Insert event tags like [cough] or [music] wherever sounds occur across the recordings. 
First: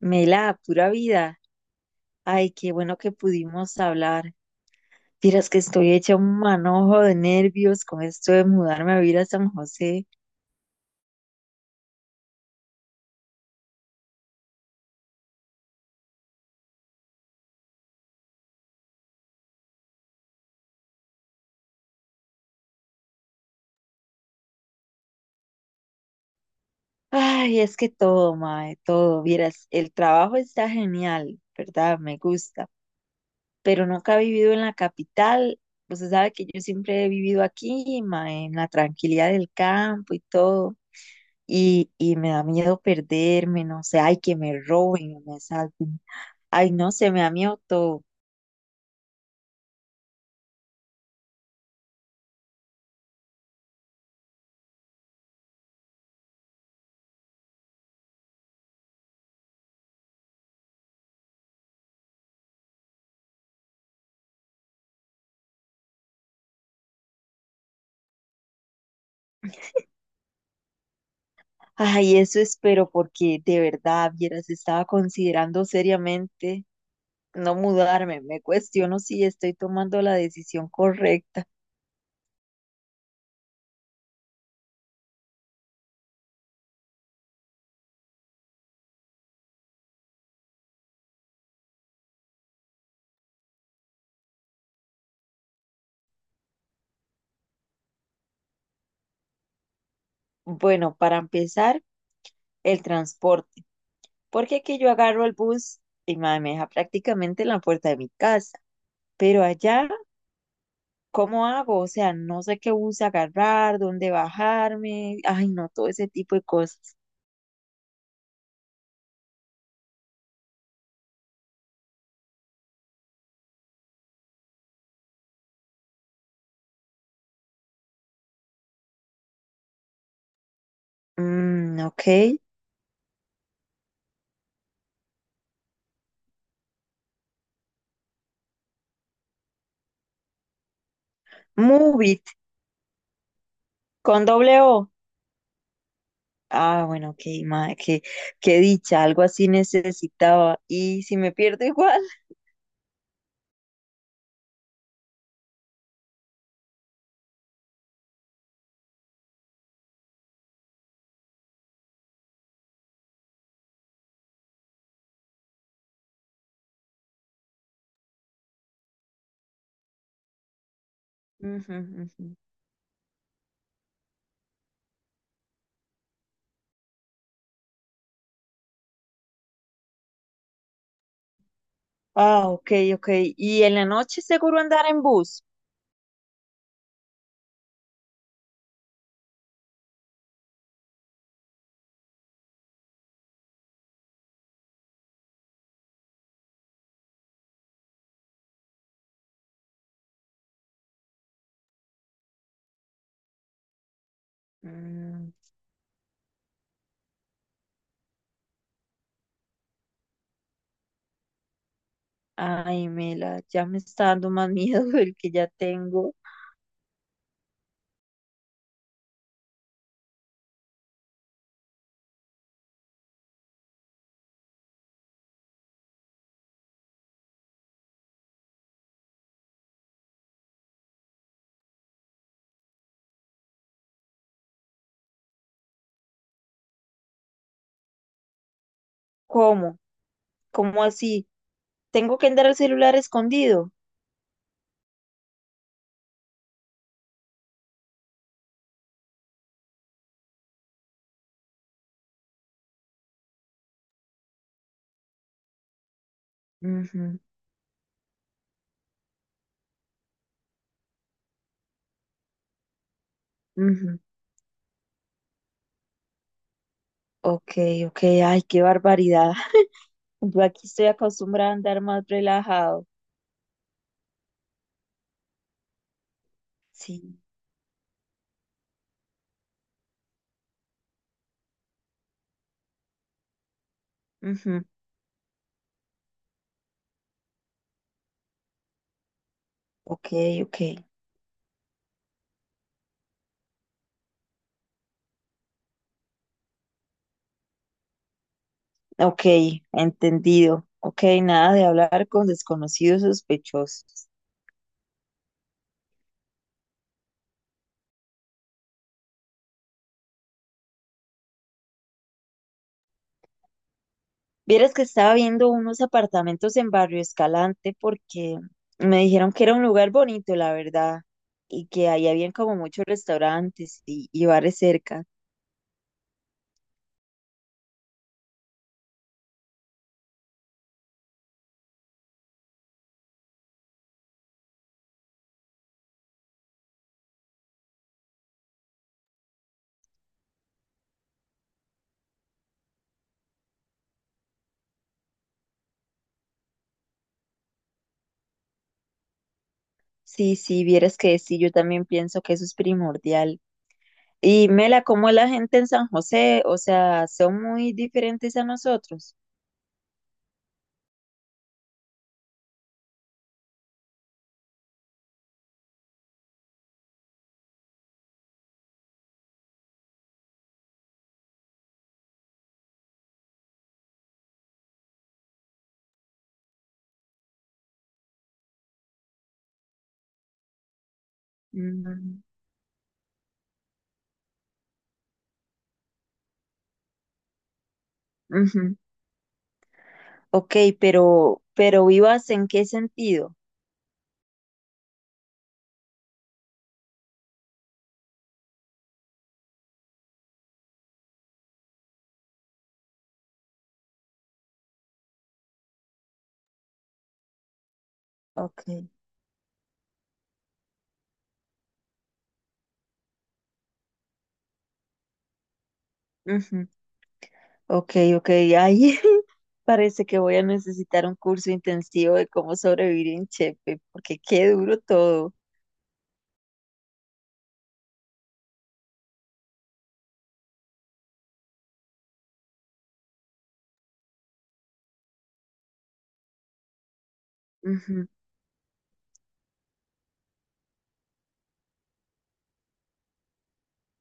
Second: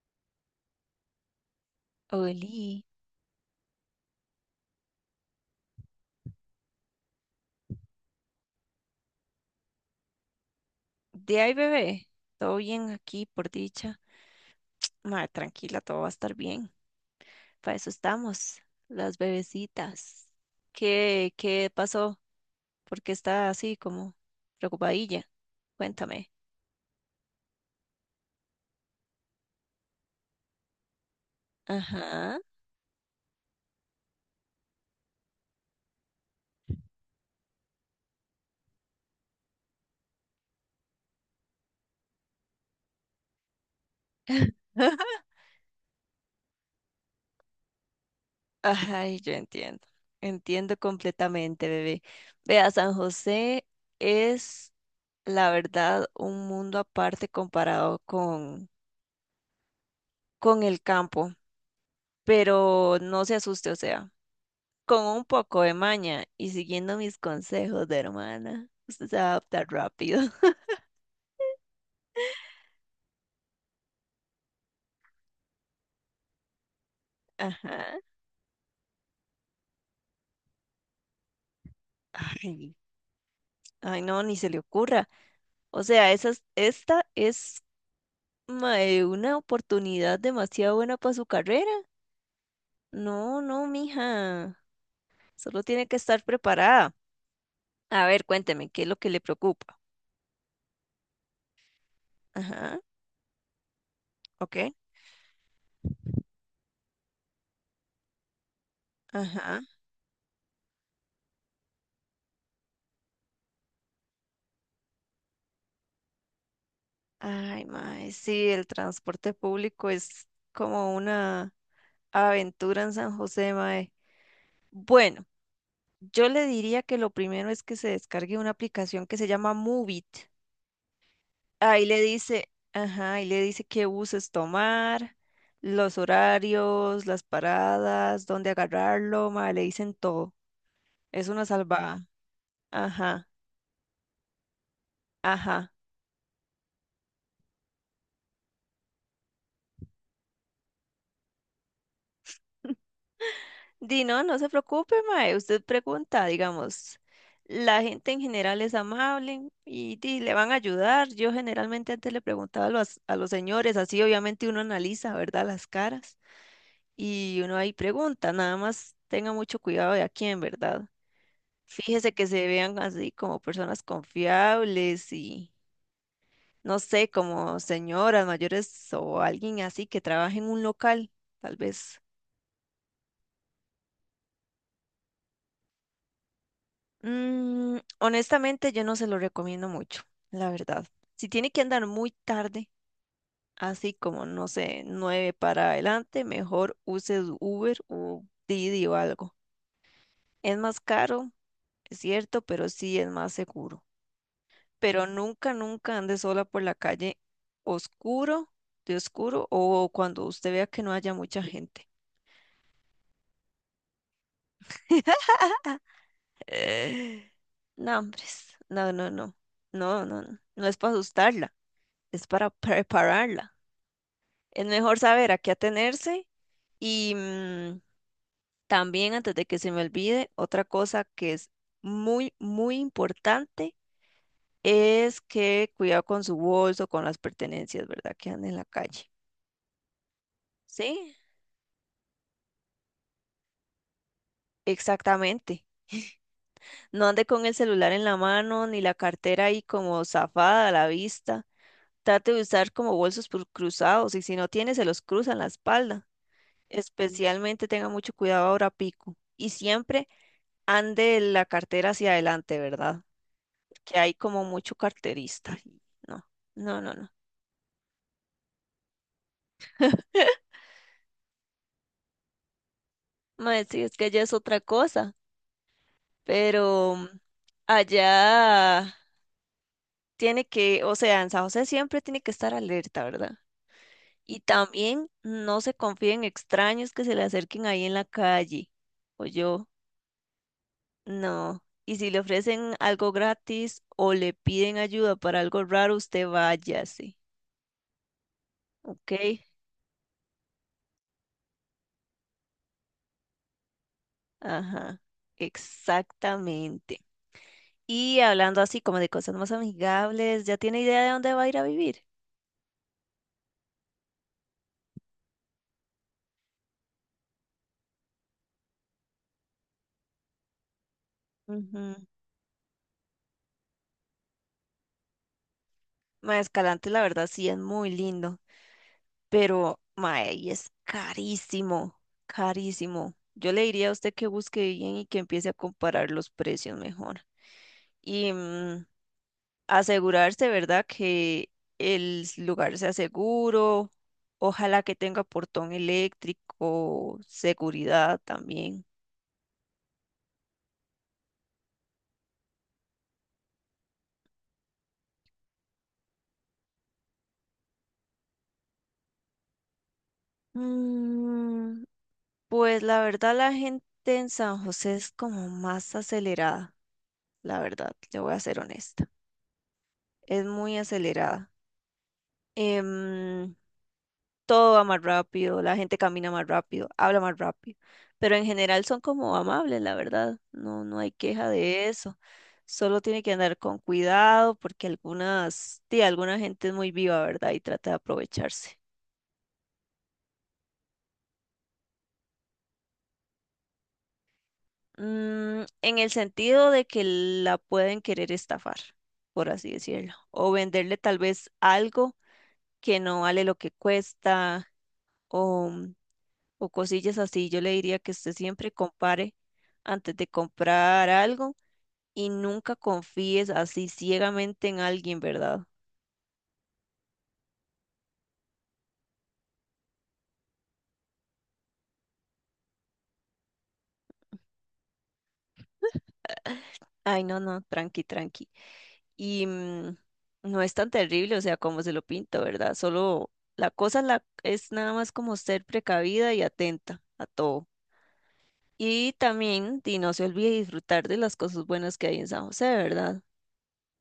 Mela, pura vida. Ay, qué Oli, bueno que pudimos hablar. Vieras que estoy hecha un manojo de nervios con esto de mudarme a vivir a San José. de ahí bebé, todo bien aquí por dicha. Ma, tranquila, todo va a estar bien. Para eso estamos, las bebecitas. ¿Qué pasó? ¿Por qué está así como preocupadilla? Cuéntame. Ay, es que todo, mae, todo. Vieras, el trabajo está genial, ¿verdad? Me Ajá. gusta. Pero nunca he vivido en la capital. Usted sabe que yo siempre he vivido aquí, mae, en la tranquilidad del campo y todo. Y me da miedo perderme, no sé, ay, que me [laughs] roben, me asalten. Ay, no sé, me da miedo todo. Ay, yo entiendo. Entiendo completamente, bebé. Vea, San José es, la verdad, un mundo aparte comparado con el campo. Pero no se asuste, o sea. Con un poco de maña y siguiendo mis consejos de hermana, usted se va a adaptar rápido. [laughs] Ay, eso espero porque de verdad, vieras, estaba considerando seriamente no Ajá. mudarme. Me cuestiono si estoy tomando la decisión correcta. Ay, ay, no, ni se le ocurra. O sea, esta es mae, una oportunidad demasiado buena para su carrera. No, no, mija. Solo tiene que estar preparada. A ver, cuénteme, ¿qué es lo que le preocupa? Bueno, para empezar, Ajá, el transporte. ok. Porque aquí yo agarro el bus y mae, me deja prácticamente en la puerta de mi casa. Pero Ajá. allá, ¿cómo hago? O sea, no sé qué bus agarrar, dónde bajarme. Ay, no, todo ese tipo de cosas. Ay, mae, sí, el transporte público es como una aventura en San José, mae. Bueno. Yo le diría que lo primero es que se descargue una aplicación que se llama Moovit. Mm, Ahí le ok. dice, ajá, ahí le dice qué buses tomar, los horarios, las paradas, dónde agarrarlo, ma, le dicen todo. Es una Move salvada. it, Ajá, con doble O. ajá. Ah, bueno, ok, madre, qué, qué dicha, algo así necesitaba. Y si me pierdo igual. [laughs] [laughs] Di, no, no se preocupe, mae. Usted pregunta, digamos. La gente en general es amable y, di, le van a ayudar. Yo generalmente antes le preguntaba a los señores, así obviamente uno analiza, ¿verdad? Las caras. Y uno ahí pregunta, nada más tenga mucho cuidado de a quién, ¿verdad? Ujú, Fíjese que ujú. se vean así como personas confiables y no sé, como señoras mayores o alguien así que trabaje en un local, tal vez. Ah, ok, ok. Y en la noche seguro andar en bus. Mm, honestamente, yo no se lo recomiendo mucho, la verdad. Si tiene que andar muy tarde, así como, no sé, nueve para adelante, mejor use Uber o Didi o algo. Es más caro, es cierto, pero sí es más seguro. Pero Mm, nunca, nunca ande sola por la calle oscuro, de oscuro, o cuando usted vea que no haya mucha gente. ay, Mela, ya me está dando más miedo [laughs] el que [laughs] ya tengo. Eh, No, hombres, no, no, no, no, no, no, no es para asustarla, es para prepararla. Es mejor saber a qué atenerse y también antes de que se me olvide, otra cosa que es muy, muy importante es que cuidado con su bolso, con las pertenencias, ¿verdad? Que andan en la calle. ¿Cómo? ¿Cómo ¿Sí? así? ¿Tengo que andar el celular escondido? Exactamente. No ande con el celular en la mano ni la cartera ahí como zafada a la vista. Trate de usar como cruzados y si no tiene se los cruza en la espalda. Ujú, Especialmente tenga mucho cuidado ahora pico. Y siempre ande la cartera hacia adelante, ¿verdad? Que ujú. hay como mucho carterista. Y No, no, no, no. Ok, ok, ay, qué barbaridad. [laughs] Yo [laughs] aquí estoy acostumbrada a andar más relajado. Mae, sí, es que allá es otra cosa, pero Sí. allá tiene que, o sea, en San José siempre tiene que estar alerta, ¿verdad? Y Ujú, también no se confíen en extraños que se le acerquen ahí en la calle. O yo, ok, ok. no. Y si le ofrecen algo gratis o le piden ayuda para algo raro, usted váyase. ¿Ok? Ok, entendido. Ok, nada de hablar con desconocidos sospechosos. Ajá. Exactamente. Y hablando así como de cosas más amigables, ¿ya tiene idea de dónde va a ir a vivir? Vieras que estaba viendo unos apartamentos en Barrio Escalante porque me dijeron que era un lugar bonito, la verdad, y que Ujú. ahí habían como muchos restaurantes y bares cerca. Ma, Escalante, la verdad, sí es muy lindo. Pero mae, y es carísimo, carísimo. Yo le diría a usted que busque bien y que empiece a comparar los precios mejor. Y asegurarse, ¿verdad? Que el lugar sea seguro, ojalá que tenga portón eléctrico, seguridad también. Sí, sí, vieras que sí, yo también pienso que eso es primordial. Y Mela, ¿cómo es la gente en San José? O sea, son muy diferentes a nosotros. Mm, pues la verdad la gente en San José es como más acelerada, la verdad, le voy a ser honesta. Es muy acelerada. Em, Todo va más rápido, la gente camina más rápido, habla más rápido, pero en general son como amables, la verdad, no, no hay queja de eso. Mm, Solo tiene que andar con cuidado porque algunas, sí, alguna gente es muy viva, ¿verdad? Y trata de aprovecharse. ujú. Ok, pero ¿vivas en qué sentido? Mm, en el sentido de que la pueden querer estafar, por así decirlo, o venderle tal vez algo que no vale lo que cuesta, o, o cosillas así. Yo le diría que usted Ok, siempre compare antes de comprar algo. Y nunca confíes así ciegamente en alguien, ¿verdad? ujú, ok, ok, ahí [laughs] parece que voy a necesitar un curso intensivo de cómo sobrevivir en Chepe, porque qué duro todo. Ay, no, no, tranqui, tranqui. Y no es tan terrible, o sea, como se lo pinta, ¿verdad? Solo es nada más como ser precavida y atenta a todo. Ujú. Y también, y no se olvide disfrutar de las cosas buenas que hay en San José, ¿verdad?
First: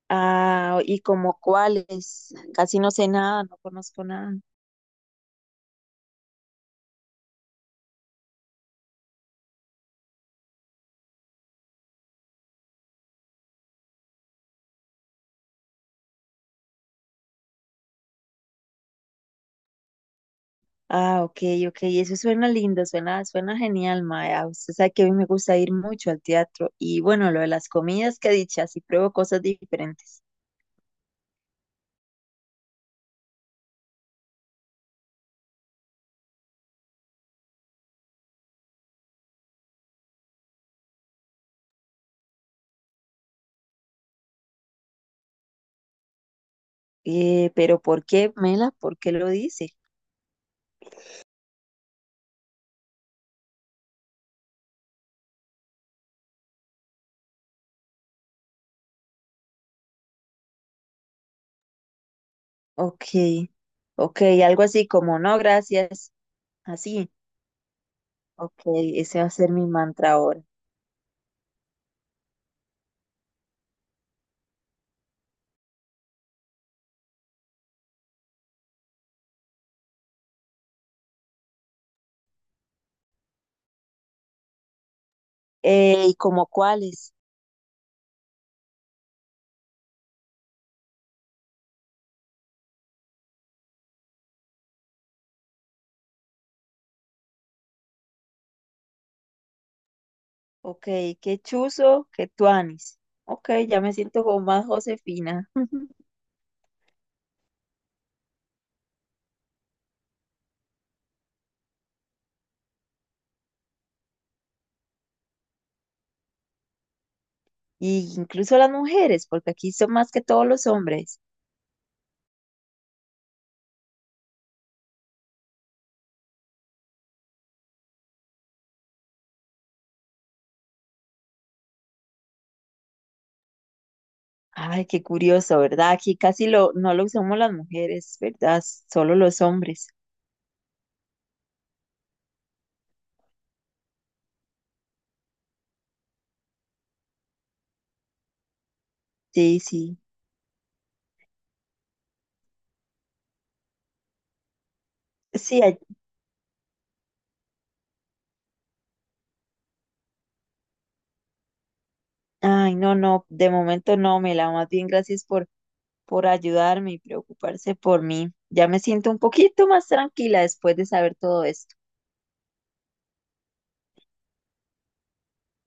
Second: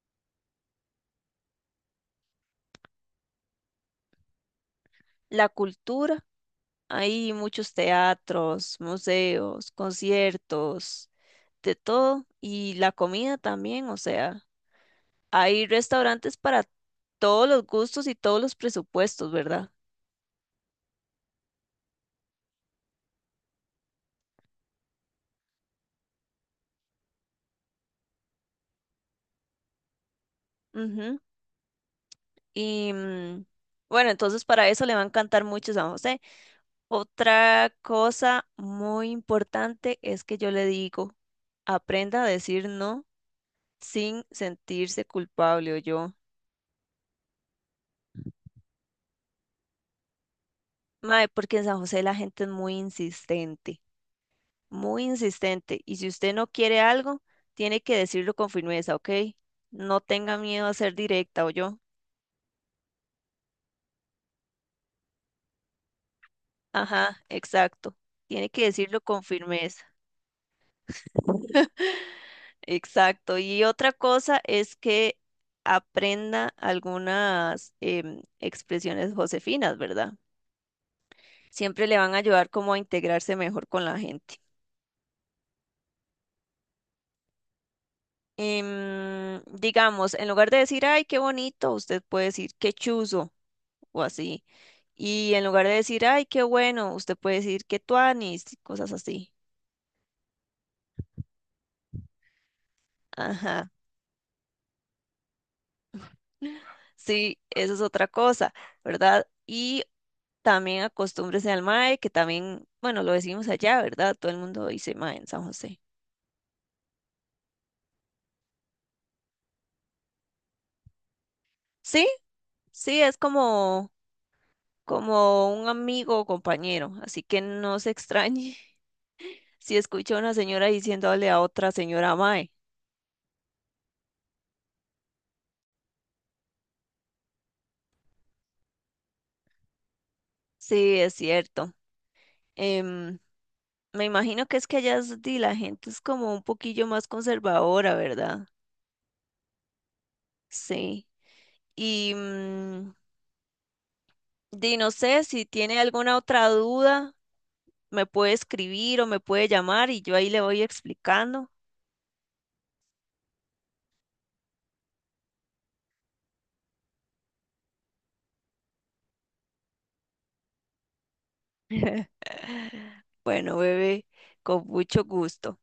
Ah, ¿y como cuáles? Casi no sé nada, no conozco nada. La cultura, hay muchos teatros, museos, conciertos, de todo. Y la comida también, o sea. Hay restaurantes para todos los gustos y todos los presupuestos, ¿verdad? Ah, ok, ok, eso suena lindo, suena, suena genial, Maya. Usted sabe que a mí me gusta ir mucho al teatro y bueno, lo de las comidas que he dicho, así pruebo cosas diferentes. Ujú. Y bueno, entonces para eso le va a encantar mucho San José. Otra cosa muy importante es que yo le digo, aprenda a decir no sin sentirse culpable o yo. Pero ¿por qué, Mela? ¿Por qué lo dice? Mae, porque en San José la gente es muy insistente, muy insistente. Y si usted no quiere algo, tiene que decirlo con firmeza, ¿ok? No tenga miedo a ser directa o yo. Ok, ok, algo así como no, gracias. Así. Ajá, exacto. Tiene que Ok, decirlo ese con va a ser mi firmeza. mantra ahora. Exacto. Y otra cosa es que aprenda algunas expresiones josefinas, ¿verdad? Siempre le van a ayudar como a integrarse mejor con la gente. ¿Y como cuáles? Digamos, en lugar de decir, ay, qué bonito, usted puede decir, qué chuzo o así. Y en lugar de decir, ay, qué bueno, usted puede decir, qué tuanis, cosas así. Ok, qué chuzo, qué tuanis. Ok, Ajá. ya me siento como más Josefina. [laughs] Sí, eso es otra cosa, ¿verdad? Y también acostúmbrese al mae, que también, bueno, lo decimos allá, ¿verdad? Todo el mundo dice mae en San José. Y incluso las mujeres, porque aquí son más que todos los hombres. Sí, sí, es como, como un amigo o compañero, así que no se extrañe [laughs] si escucha a una señora diciéndole a otra señora mae. Ay, qué curioso, ¿verdad? Aquí casi lo, no lo usamos las mujeres, ¿verdad? Solo los hombres. Sí, es cierto. Em, Me imagino que es que di, la gente es como un poquillo más conservadora, ¿verdad? Sí, sí. Sí. Y di, no sé si Sí, ay, tiene alguna otra duda. Me puede escribir o me puede llamar y yo ahí le voy explicando. ay, no, no, de momento no, Mela, más bien gracias por ayudarme y preocuparse por mí. Ya me siento un poquito más tranquila después de saber todo esto. [laughs] Bueno, bebé, con mucho gusto.